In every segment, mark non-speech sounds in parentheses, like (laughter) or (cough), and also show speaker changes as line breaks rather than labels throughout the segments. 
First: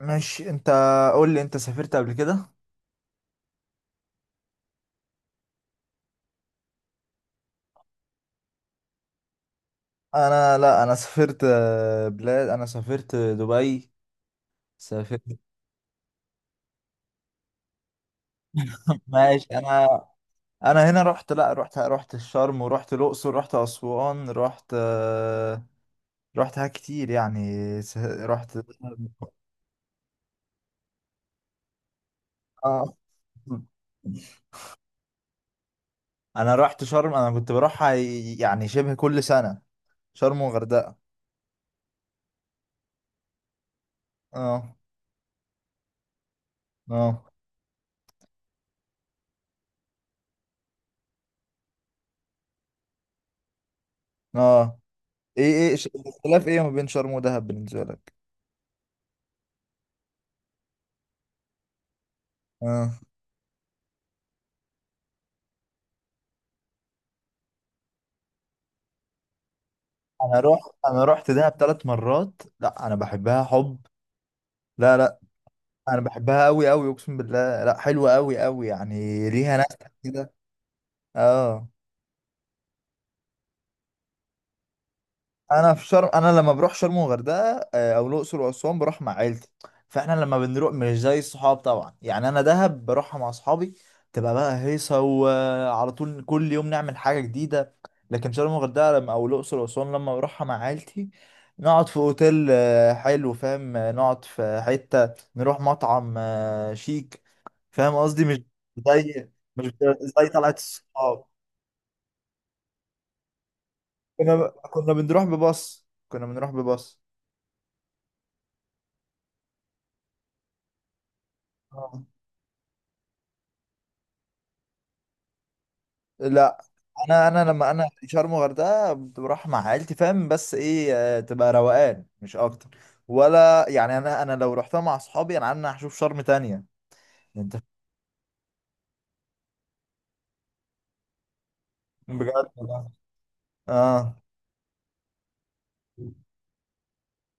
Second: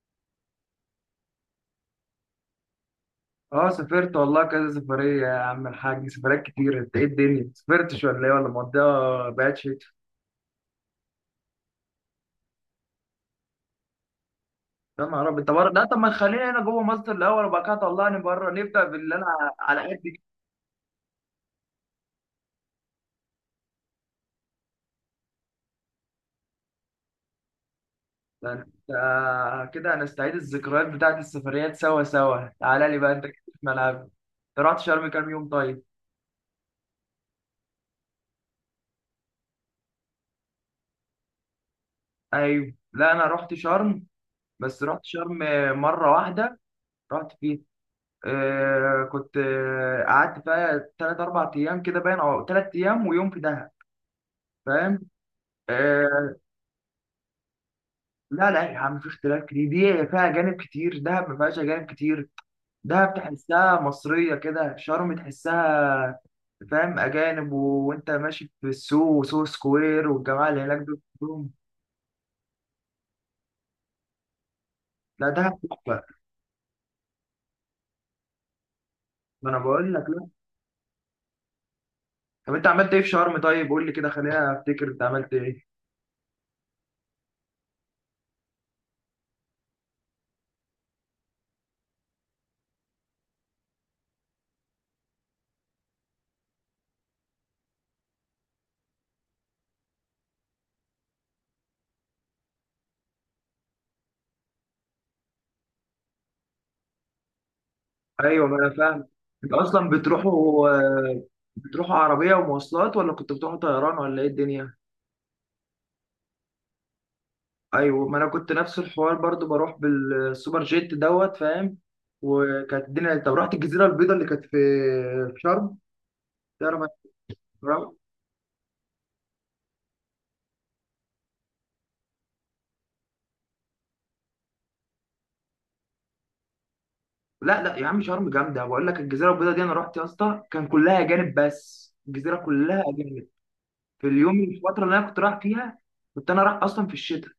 ماشي انت. قول لي، انت سافرت قبل كده؟
اه، سافرت والله كذا سفرية يا عم الحاج، سفريات كتير. انت ايه الدنيا، سافرتش ولا ايه، ولا مقضيها بعد شتاء؟
انا، لا، انا سافرت بلاد. انا سافرت دبي.
يا
سافرت
نهار ابيض، طب
(laughs)
بره لا، طب ما تخلينا هنا جوه مصر الاول، وبعد كده طلعني بره، نبدا باللي انا
ماشي
على
انا.
قد كده.
انا هنا رحت، لا، رحت الشرم، ورحت الاقصر، رحت اسوان، رحت رحت حاجات كتير يعني.
ده
رحت (laughs)
انت كده هنستعيد الذكريات بتاعت السفريات سوا سوا. تعالى
اه.
لي بقى انت كده في ملعبي، انت رحت شرم كام يوم طيب؟
انا رحت شرم. انا كنت بروحها يعني شبه كل سنة. شرم وغردقة.
ايوه، لا انا رحت شرم،
اه.
بس رحت شرم مرة واحدة
اه.
رحت فيها. كنت قعدت بقى تلات أربع أيام كده، باين أو 3 أيام ويوم في دهب،
اه.
فاهم؟
ايه.
آه.
الاختلاف ايه ما بين شرم ودهب بالنسبة لك؟
لا لا يا عم، في اختلاف كتير. دي فيها أجانب كتير، دهب ما فيهاش أجانب كتير.
آه.
دهب تحسها مصرية كده، شرم تحسها، فاهم، أجانب. و- وأنت ماشي في السوق وسوق سكوير،
انا
والجماعة اللي
رحت
هناك دول
انا رحت
كلهم.
دهب 3 مرات. لا، انا بحبها حب. لا، لا.
لا دهب
انا
تحفة.
بحبها قوي قوي، اقسم بالله. لا، حلوه قوي قوي يعني،
ما
ليها
أنا
نكهه
بقول لك، لا.
كده. اه.
طب أنت عملت إيه في شرم طيب؟ قول لي كده، خلينا أفتكر أنت عملت إيه.
انا لما بروح شرم وغردقه، او الاقصر واسوان، بروح مع عيلتي. فاحنا لما بنروح مش زي الصحاب طبعا، يعني انا دهب بروحها مع اصحابي. تبقى بقى هيصه، وعلى طول كل يوم نعمل حاجه جديده. لكن شرم وغردقه لما، او الاقصر واسوان، لما بروحها مع عيلتي، نقعد في اوتيل حلو، فاهم، نقعد في حته، نروح مطعم شيك. فاهم قصدي؟ مش
ايوه، ما انا فاهم.
زي
انت
مش
اصلا
زي طلعت
بتروحوا، آه،
الصحاب.
بتروحوا عربيه ومواصلات، ولا كنت بتروحوا طيران، ولا ايه
كنا
الدنيا؟
كنا بنروح بباص. كنا بنروح بباص.
ايوه، ما انا كنت نفس الحوار برضو، بروح بالسوبر جيت دوت، فاهم. وكانت الدنيا. طب رحت الجزيره البيضاء اللي كانت في شرم؟
لا،
تعرف،
انا لما انا
أنا-
شرم الغردقه بروح مع عيلتي، فاهم، بس ايه، تبقى روقان مش اكتر. ولا يعني، انا لو رحتها مع اصحابي، انا عندنا هشوف شرم تانية. انت.
لا لا يا عم، شرم جامده بقول لك. الجزيره البيضاء دي انا رحت يا اسطى، كان كلها اجانب، بس
فاهم
الجزيره
بجد
كلها
والله.
اجانب. في
اه.
اليوم الفتره اللي انا كنت رايح فيها، كنت انا رايح اصلا في الشتاء،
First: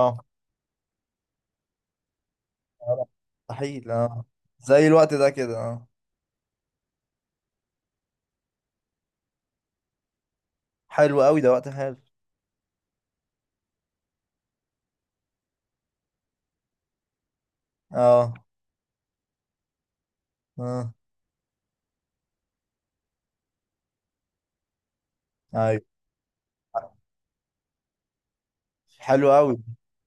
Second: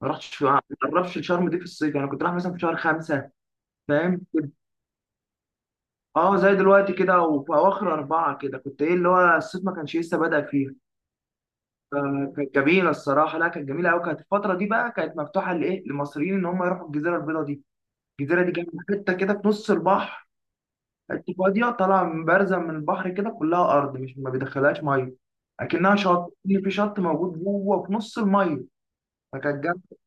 ما رحتش في، ما قربش شرم دي في الصيف، انا كنت رايح مثلا في شهر
آه،
خمسة
مستحيل.
فاهم.
اه. زي الوقت ده كده. اه.
اه زي دلوقتي كده، وفي اواخر 4 كده، كنت ايه، اللي هو الصيف ما كانش لسه بدأ فيها.
حلو قوي ده، وقت حلو.
فكانت جميله الصراحه، لا كانت جميله قوي. كانت الفتره دي بقى كانت مفتوحه لايه، للمصريين ان هم يروحوا الجزيره البيضاء دي.
اه.
الجزيره دي كانت حته كده في نص البحر،
اه.
حته فاضيه طالعه من، بارزه من البحر كده، كلها ارض، مش ما بيدخلهاش ميه.
ايوه
اكنها شط، إن في شط موجود جوه في نص الميه.
حلو قوي.
فكانت جامده.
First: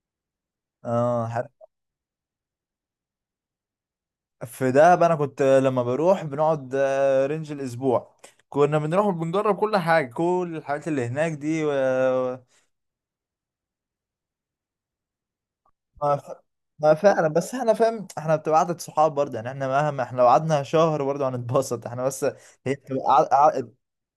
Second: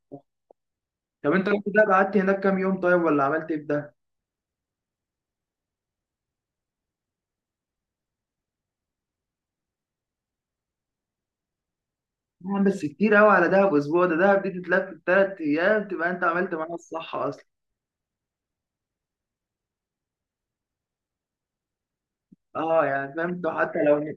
اه
طب
حلو.
انت رحت دهب، قعدت هناك كام يوم طيب، ولا عملت ايه في دهب؟
في دهب انا كنت لما بروح بنقعد رينج الاسبوع. كنا بنروح وبنجرب كل حاجه، كل الحاجات اللي هناك دي.
بس كتير قوي على دهب اسبوع ده. دهب دي تتلف في 3 ايام، تبقى
ما, ف...
انت عملت معاها
ما،
الصح.
فعلا، بس احنا، فاهم، احنا بتبقى قعدة صحاب برضه يعني. احنا مهما لو قعدنا شهر برضه هنتبسط احنا، بس هي
اه
بتبقى
يعني، فاهم انتوا، حتى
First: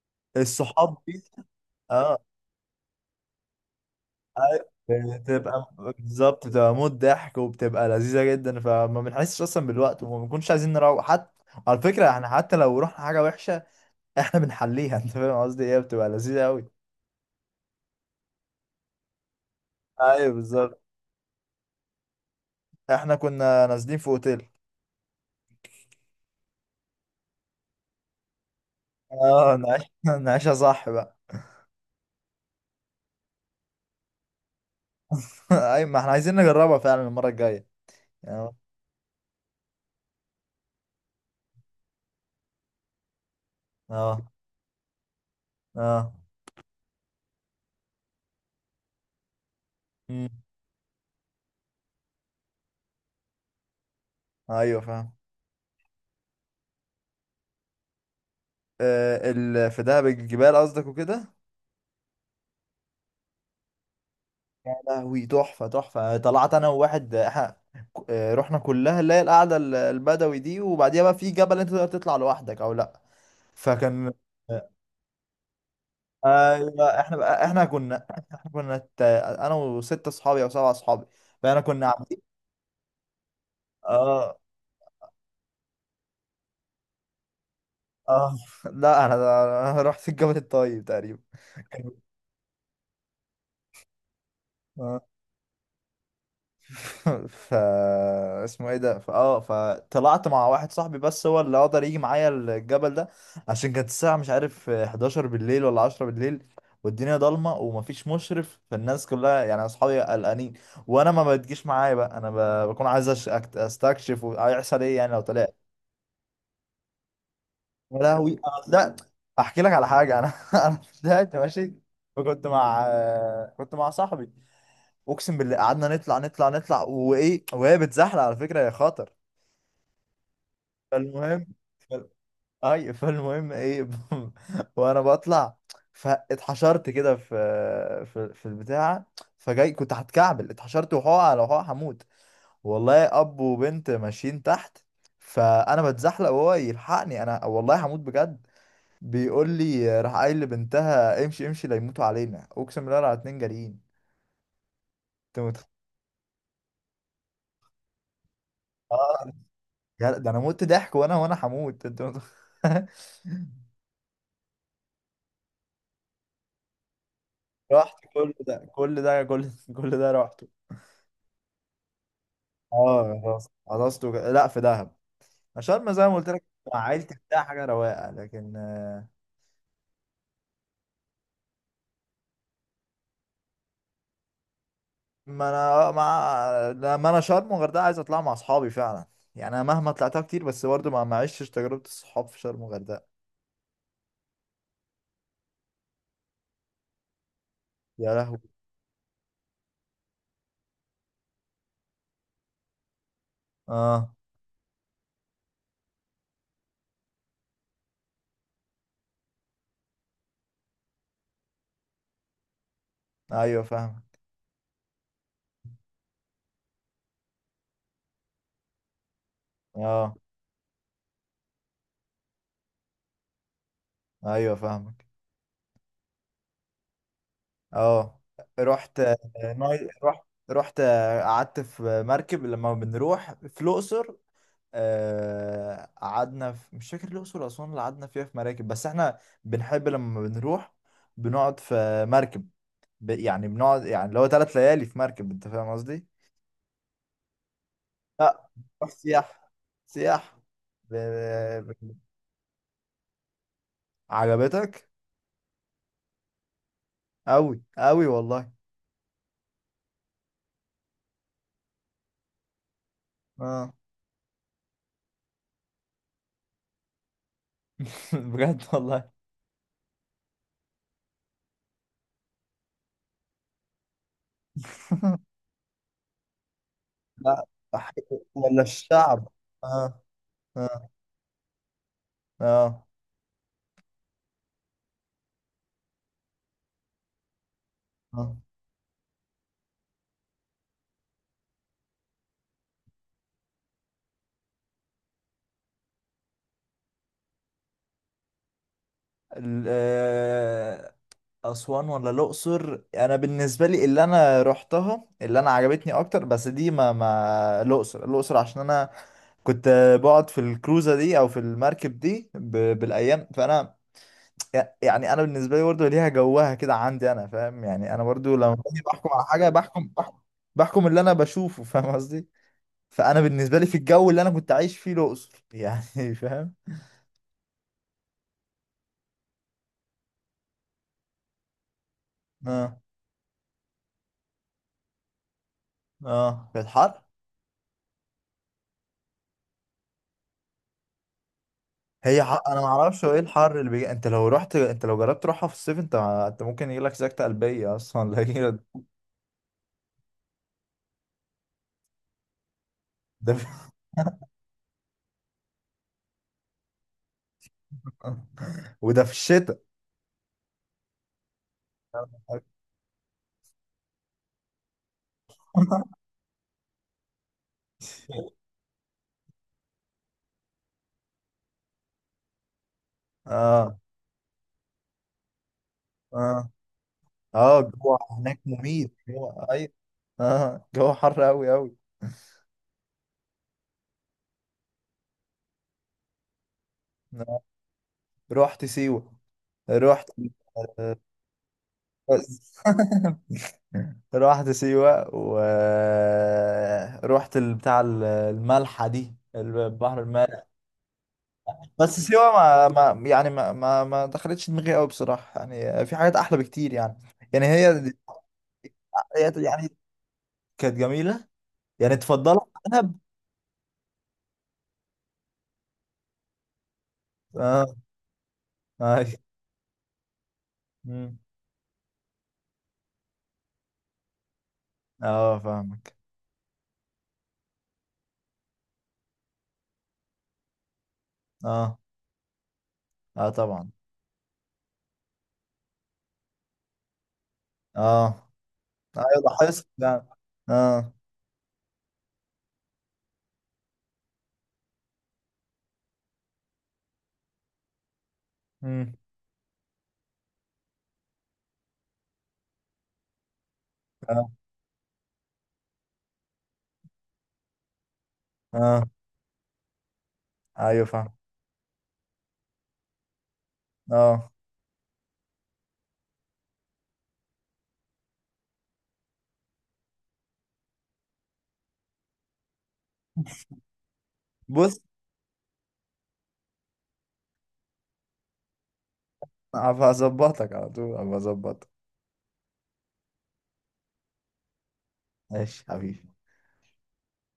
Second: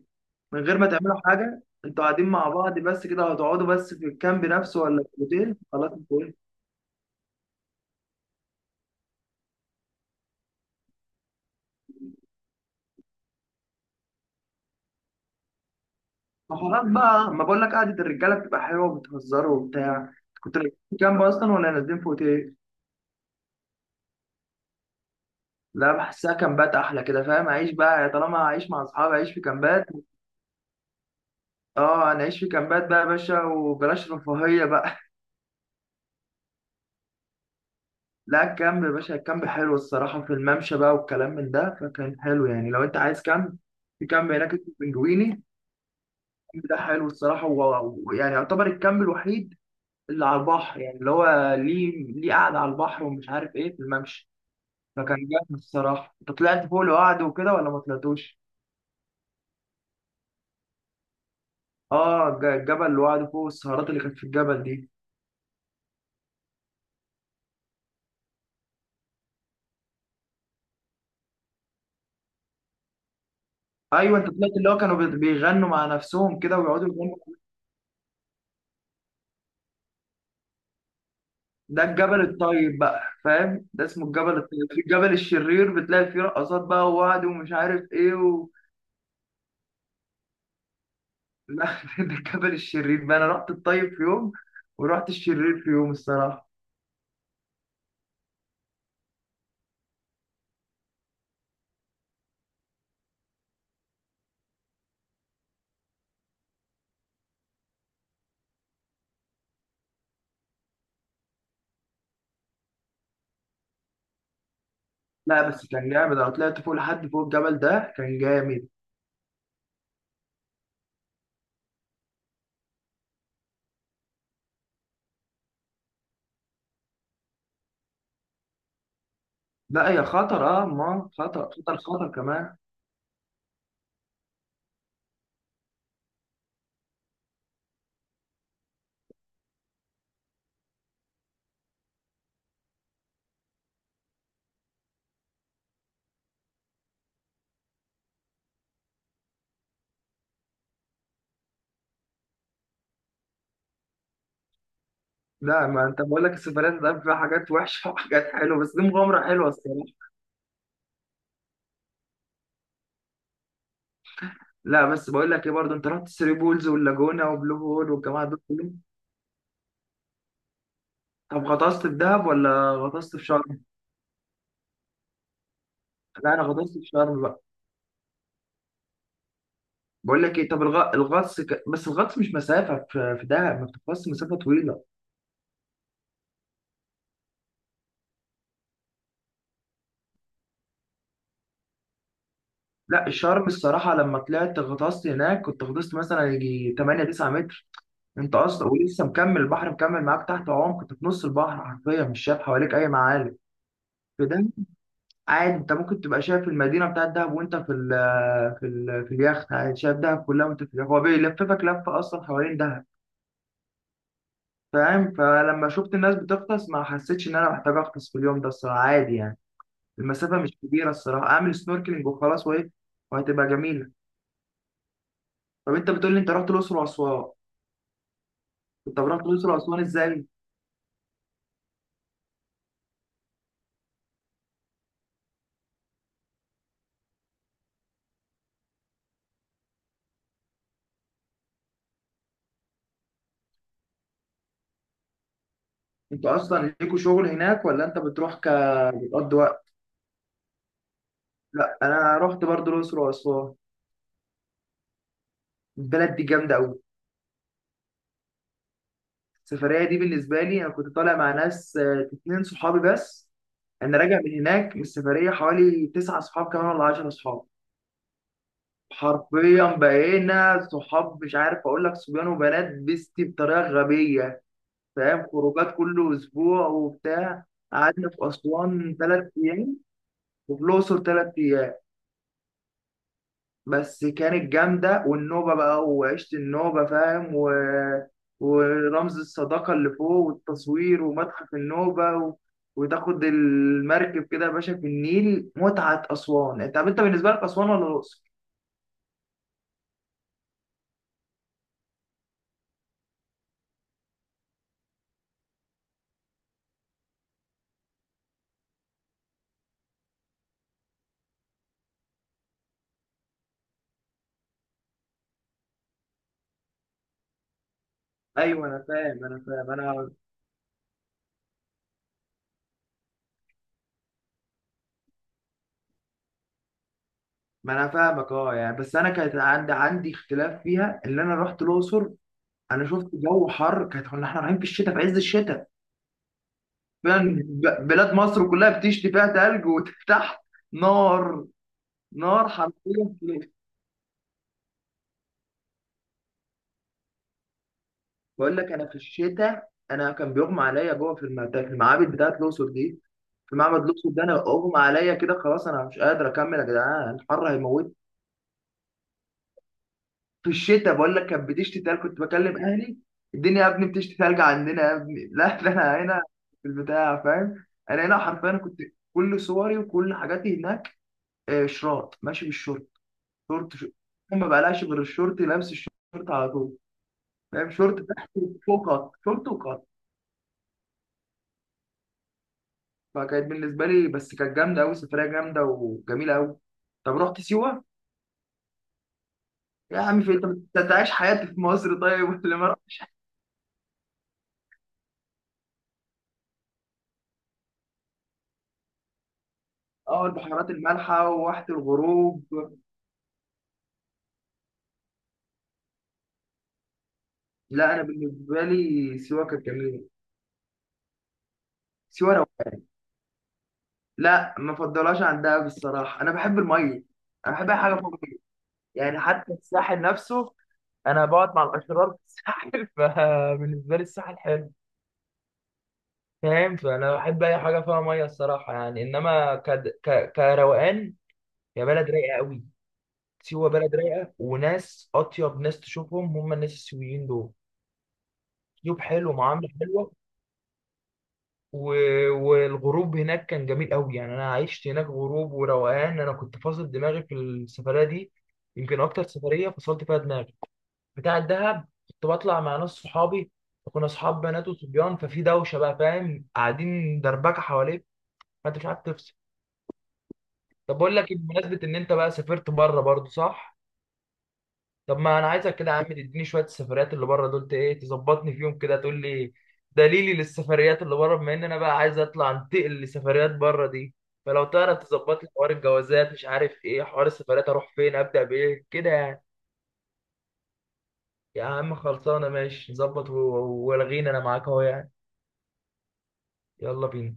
من غير ما
الصحاب
تعملوا
دي.
حاجه انتوا
اه.
قاعدين مع بعض بس كده، هتقعدوا بس في الكامب
أي-
نفسه، ولا في الاوتيل؟
بتبقى
خلاص انتوا ايه.
بالظبط، بتبقى موت ضحك وبتبقى لذيذه جدا، فما بنحسش اصلا بالوقت، وما بنكونش عايزين نروح حتى. على فكره، احنا حتى لو رحنا حاجه وحشه احنا بنحليها (laughs) انت فاهم قصدي ايه؟ بتبقى لذيذه
ما
قوي.
خلاص بقى، ما بقول لك قعده الرجاله بتبقى حلوه، وبتهزروا وبتاع.
ايوه
كنتوا نازلين
بالظبط.
في كامب اصلا، ولا نازلين في اوتيل؟
احنا كنا نازلين في اوتيل.
لا بحسها كامبات احلى كده، فاهم؟ اعيش بقى، طالما هعيش مع اصحابي اعيش في
اه، نعيش
كامبات.
(laughs) نعيشها صح بقى.
اه انا اعيش في كامبات بقى يا باشا، وبلاش رفاهيه بقى.
(laughs) ايوه ما احنا عايزين نجربها فعلا المره الجايه.
(laughs) لا
اه.
الكامب يا باشا، الكامب حلو الصراحه، في الممشى بقى والكلام من ده، فكان حلو يعني. لو انت عايز كامب، في
اه.
كامب هناك اسمه بنجويني،
اه.
ده حلو الصراحة، و- ويعني يعتبر الكامب الوحيد اللي
مم.
على البحر، يعني اللي هو ليه قعدة على البحر، ومش عارف ايه في الممشى.
ايوه فاهم.
فكان جامد الصراحة. انت طلعت فوق لوحده وكده، ولا ما طلعتوش؟
آه، في دهب، الجبال قصدك وكده.
اه الجبل لوحده فوق، السهرات اللي كانت في الجبل
يا
دي.
لهوي، تحفه تحفه. طلعت انا وواحد احنا رحنا كلها، اللي هي القعده البدوي دي، وبعديها بقى في جبل انت تقدر تطلع لوحدك او لا. فكان.
ايوه انت طلعت، اللي هو كانوا بيغنوا مع نفسهم كده ويقعدوا
ايوه
يغنوا.
احنا كنا (laughs) انا وستة اصحابي او 7 اصحابي، فاحنا
ده
كنا.
الجبل الطيب بقى فاهم، ده اسمه
اه.
الجبل الطيب. في الجبل الشرير بتلاقي فيه رقصات بقى، ووعد ومش عارف ايه.
اه. لا، أنا رحت الجبل الطيب تقريبا.
لا،
كان-
(laughs) ده الكبل الشرير بقى. انا رحت الطيب في يوم،
اه.
ورحت الشرير في يوم الصراحه.
(laughs) ف اسمه ايه ده ف اه فطلعت مع واحد صاحبي، بس هو اللي قدر يجي معايا الجبل ده، عشان كانت الساعة مش عارف 11 بالليل ولا 10 بالليل، والدنيا ضلمة ومفيش مشرف، فالناس كلها يعني اصحابي قلقانين، وانا ما بتجيش معايا بقى. انا بكون عايز استكشف، وهيحصل ايه يعني لو
لا
طلعت.
بس كان جامد. انا طلعت فوق لحد فوق الجبل ده،
يا
كان
لهوي، أنا
جامد.
بدأت احكي لك على حاجه. انا (laughs) انا بدأت ماشي، وكنت مع كنت مع صاحبي. اقسم بالله قعدنا نطلع، نطلع، نطلع، وايه، وهي بتزحلق على فكره يا خاطر.
لا هي خطر، اه ما
فالمهم
خطر، خطر
فال...
خطر كمان.
اي فالمهم ايه؟ (laughs) وانا بطلع، فاتحشرت كده في، في البتاع. فجاي كنت هتكعبل، اتحشرت وحقع على حقع، هموت والله. اب وبنت ماشيين تحت، فانا بتزحلق وهو يلحقني، انا والله هموت بجد. بيقول لي، راح قايل لبنتها: امشي امشي لا يموتوا علينا، اقسم بالله، على 2 جاريين. انت متخ-
لا، ما انت بقول لك السفريات ده فيها حاجات وحشه (laughs) وحاجات حلوه. بس دي مغامره
اه.
حلوه الصراحه.
ده انا مت ضحك، وانا هموت. (laughs)
لا بس بقول لك ايه برضه، انت رحت ثري بولز واللاجونه وبلو هول،
رحت
والجماعه
كل
دول
ده
كلهم؟
كل ده كل كل ده رحته.
طب غطست في دهب ولا غطست
اه،
في
خلاص
شرم؟
خلصته، لا، في دهب، عشان زي ما قلت
لا
لك،
انا غطست
مع
في
عيلتي
شرم بقى.
بتاع حاجه رواقه، لكن
بقول لك ايه، طب الغطس، بس الغطس مش مسافه، في دهب ما بتغطس مسافه طويله.
ما انا مع لما انا شرم وغردقه عايز اطلع مع اصحابي فعلا. يعني انا مهما طلعتها كتير، بس برضه ما عشتش تجربه الصحاب في شرم
لا
وغردقه.
الشرم الصراحة، لما طلعت غطست هناك، كنت غطست مثلا يجي 8 9 متر.
يا
انت
لهوي.
اصلا ولسه مكمل البحر، مكمل معاك تحت عمق. كنت في نص البحر حرفيا، مش شايف حواليك اي معالم
اه.
في ده. عادي انت ممكن تبقى شايف المدينة بتاعت دهب وانت في ال في ال في اليخت، عادي شايف دهب كلها وانت في اليخت. هو بيلففك لفة اصلا حوالين دهب،
ايوه فاهم.
فاهم؟ فلما شفت الناس بتغطس، ما حسيتش ان انا محتاج اغطس في اليوم ده الصراحة، عادي يعني.
اه.
المسافة مش كبيرة الصراحة، اعمل سنوركلينج وخلاص وايه، وهتبقى جميلة.
ايوه فاهمك.
طب انت بتقول لي انت رحت الاقصر واسوان،
اه. رحت
انت رحت الاقصر واسوان
رحت،
ازاي؟
قعدت في مركب لما بنروح في الاقصر. قعدنا في مش فاكر الاقصر واسوان اللي قعدنا فيها في مراكب، بس احنا بنحب لما بنروح بنقعد في مركب، يعني بنقعد، يعني اللي هو 3 ليالي في مركب. انت فاهم قصدي؟
انتوا اصلا ليكوا شغل هناك، ولا انت بتروح
لا، بنروح
بتقضي
سياحة.
وقت؟
سياحة. ب...
لا
ب-
انا رحت برضه الاقصر واسوان.
عجبتك؟
البلد دي جامده قوي.
أوي أوي والله.
السفريه دي بالنسبه لي، انا كنت طالع مع ناس، 2 صحابي بس.
اه.
انا راجع من هناك من السفريه حوالي 9 صحاب كمان ولا 10 صحاب.
(laughs) بجد والله.
حرفيا بقينا صحاب، مش عارف اقول لك، صبيان وبنات بيستي بطريقه غبيه، فاهم.
(laughs)
خروجات كل اسبوع
لا.
وبتاع. قعدنا في
ولا
اسوان
الشعب.
3 ايام،
اه.
وفي
اه.
الاقصر 3 ايام،
اه.
بس كانت جامدة. والنوبة بقى، وعشت النوبة فاهم، و...
آه.
ورمز الصداقة اللي فوق والتصوير ومتحف النوبة، و... وتاخد المركب كده يا باشا في النيل، متعة أسوان. أنت طب، أنت بالنسبة لك أسوان ولا الأقصر؟
ال- آه، أسوان ولا الأقصر؟ أنا بالنسبة لي اللي أنا روحتها، اللي أنا عجبتني أكتر، بس دي ما، الأقصر، الأقصر عشان أنا كنت بقعد في الكروزة دي أو في المركب دي بالأيام. فأنا يعني، أنا بالنسبة لي برضه ليها جوها كده عندي أنا، فاهم. يعني أنا برضه لما
أيوه
باجي
أنا
بحكم على
فاهم، أنا
حاجة،
فاهم.
بحكم
أنا،
بحكم بحكم اللي أنا بشوفه، فاهم قصدي. فانا بالنسبه لي في الجو اللي انا كنت عايش فيه الاقصر يعني (laughs) فاهم.
ما أنا فاهمك، أه يعني. بس أنا كانت عندي اختلاف فيها اللي أنا رحت الأقصر.
اه.
أنا شفت جو حر، كنا إحنا رايحين في الشتاء، في عز الشتاء
اه في الحر.
فعلا. بلاد مصر كلها بتشتي فيها تلج، وتحت نار.
هي
نار
حق، انا ما اعرفش هو
حرفيا
ايه
في،
الحر اللي بيجي. انت لو جربت تروحها في الصيف، انت ممكن يجيلك سكتة قلبية اصلا (laughs) لا،
بقول لك انا في الشتاء، انا كان بيغمى عليا جوه في في المعابد بتاعت الاقصر دي.
ده
في معبد الاقصر ده انا اغمى عليا كده، خلاص انا مش قادر اكمل يا جدعان، الحر هيموت.
(laughs) وده في الشتاء.
في الشتاء، بقول لك كانت بتشتي تلج. كنت بكلم اهلي، الدنيا يا ابني بتشتي تلج عندنا يا ابني. (laughs) لا ده انا
(laughs)
هنا في البتاع، فاهم، انا هنا حرفيا كنت، كل صوري وكل حاجاتي هناك، شراط ماشي بالشورت. شورت
اه.
شورت ما بقلاش غير الشورت، لابس الشورت
اه.
على طول،
اه
فاهم،
الجو
شورت تحت
هناك
وفوق
مميت
قط،
هو،
شورت
ايوه.
وقط.
اه، جو حر قوي قوي.
فكانت بالنسبه لي، بس كانت جامده قوي، سفريه جامده وجميله قوي. طب رحت سيوه؟
رحت سيوة.
يا
رحت
عم في انت،
آه،
بتعيش حياتي في مصر طيب، (laughs)
بس.
ولا ما رحتش.
(laughs) رحت سيوة ورحت بتاع الملحة دي، البحر
اه
المالح.
البحيرات المالحه وواحه
بس سيوة،
الغروب.
ما، يعني، ما دخلتش دماغي قوي بصراحة، يعني في حاجات أحلى بكتير يعني. يعني هي،
لا انا بالنسبه لي
هي
سيوه كانت
يعني
جميله.
كانت جميلة. يعني
سيوه لو
تفضلها عن دهب؟
لا ما فضلهاش عن دهب الصراحه، انا بحب الميه. انا
اه.
بحب اي حاجه فوق الميه،
اه.
يعني حتى الساحل نفسه،
مم.
انا بقعد مع الاشرار في الساحل. (laughs) فبالنسبه لي الساحل حلو،
اه فاهمك.
فاهم. فانا بحب اي حاجه فيها ميه الصراحه يعني، انما كروقان،
اه.
هي بلد رايقه قوي.
اه طبعا.
سيوه بلد رايقه، وناس اطيب ناس تشوفهم هم الناس السيويين دول،
اه
اسلوب
ايوه
حلو،
لاحظت
معامله حلوه.
يعني. اه.
و... والغروب هناك كان جميل قوي يعني، انا عشت هناك غروب وروقان. انا كنت فاصل دماغي في السفريه دي،
مم.
يمكن اكتر سفريه فصلت فيها دماغي. بتاع الدهب كنت بطلع مع ناس صحابي، كنا
اه.
اصحاب بنات وصبيان، ففي دوشه بقى فاهم، قاعدين دربكه حواليك، فانت
اه
مش عارف تفصل.
ايوه
طب
فاهم.
بقول لك إيه، بمناسبه ان انت بقى سافرت بره برضو، صح؟
اه.
طب ما انا عايزك كده يا عم تديني شويه السفريات اللي بره دول، ايه تظبطني فيهم كده، تقول لي دليلي للسفريات اللي بره، بما ان انا بقى عايز اطلع انتقل لسفريات بره دي. فلو
بص،
تعرف تظبط لي حوار الجوازات، مش عارف ايه، حوار السفريات اروح فين، ابدا بايه كده يعني.
هبقى اظبطك على طول، هبقى
يا
اظبطك.
عم خلصانه ماشي، نظبط، والغينا انا معاك اهو يعني.
ماشي حبيبي.
يلا بينا.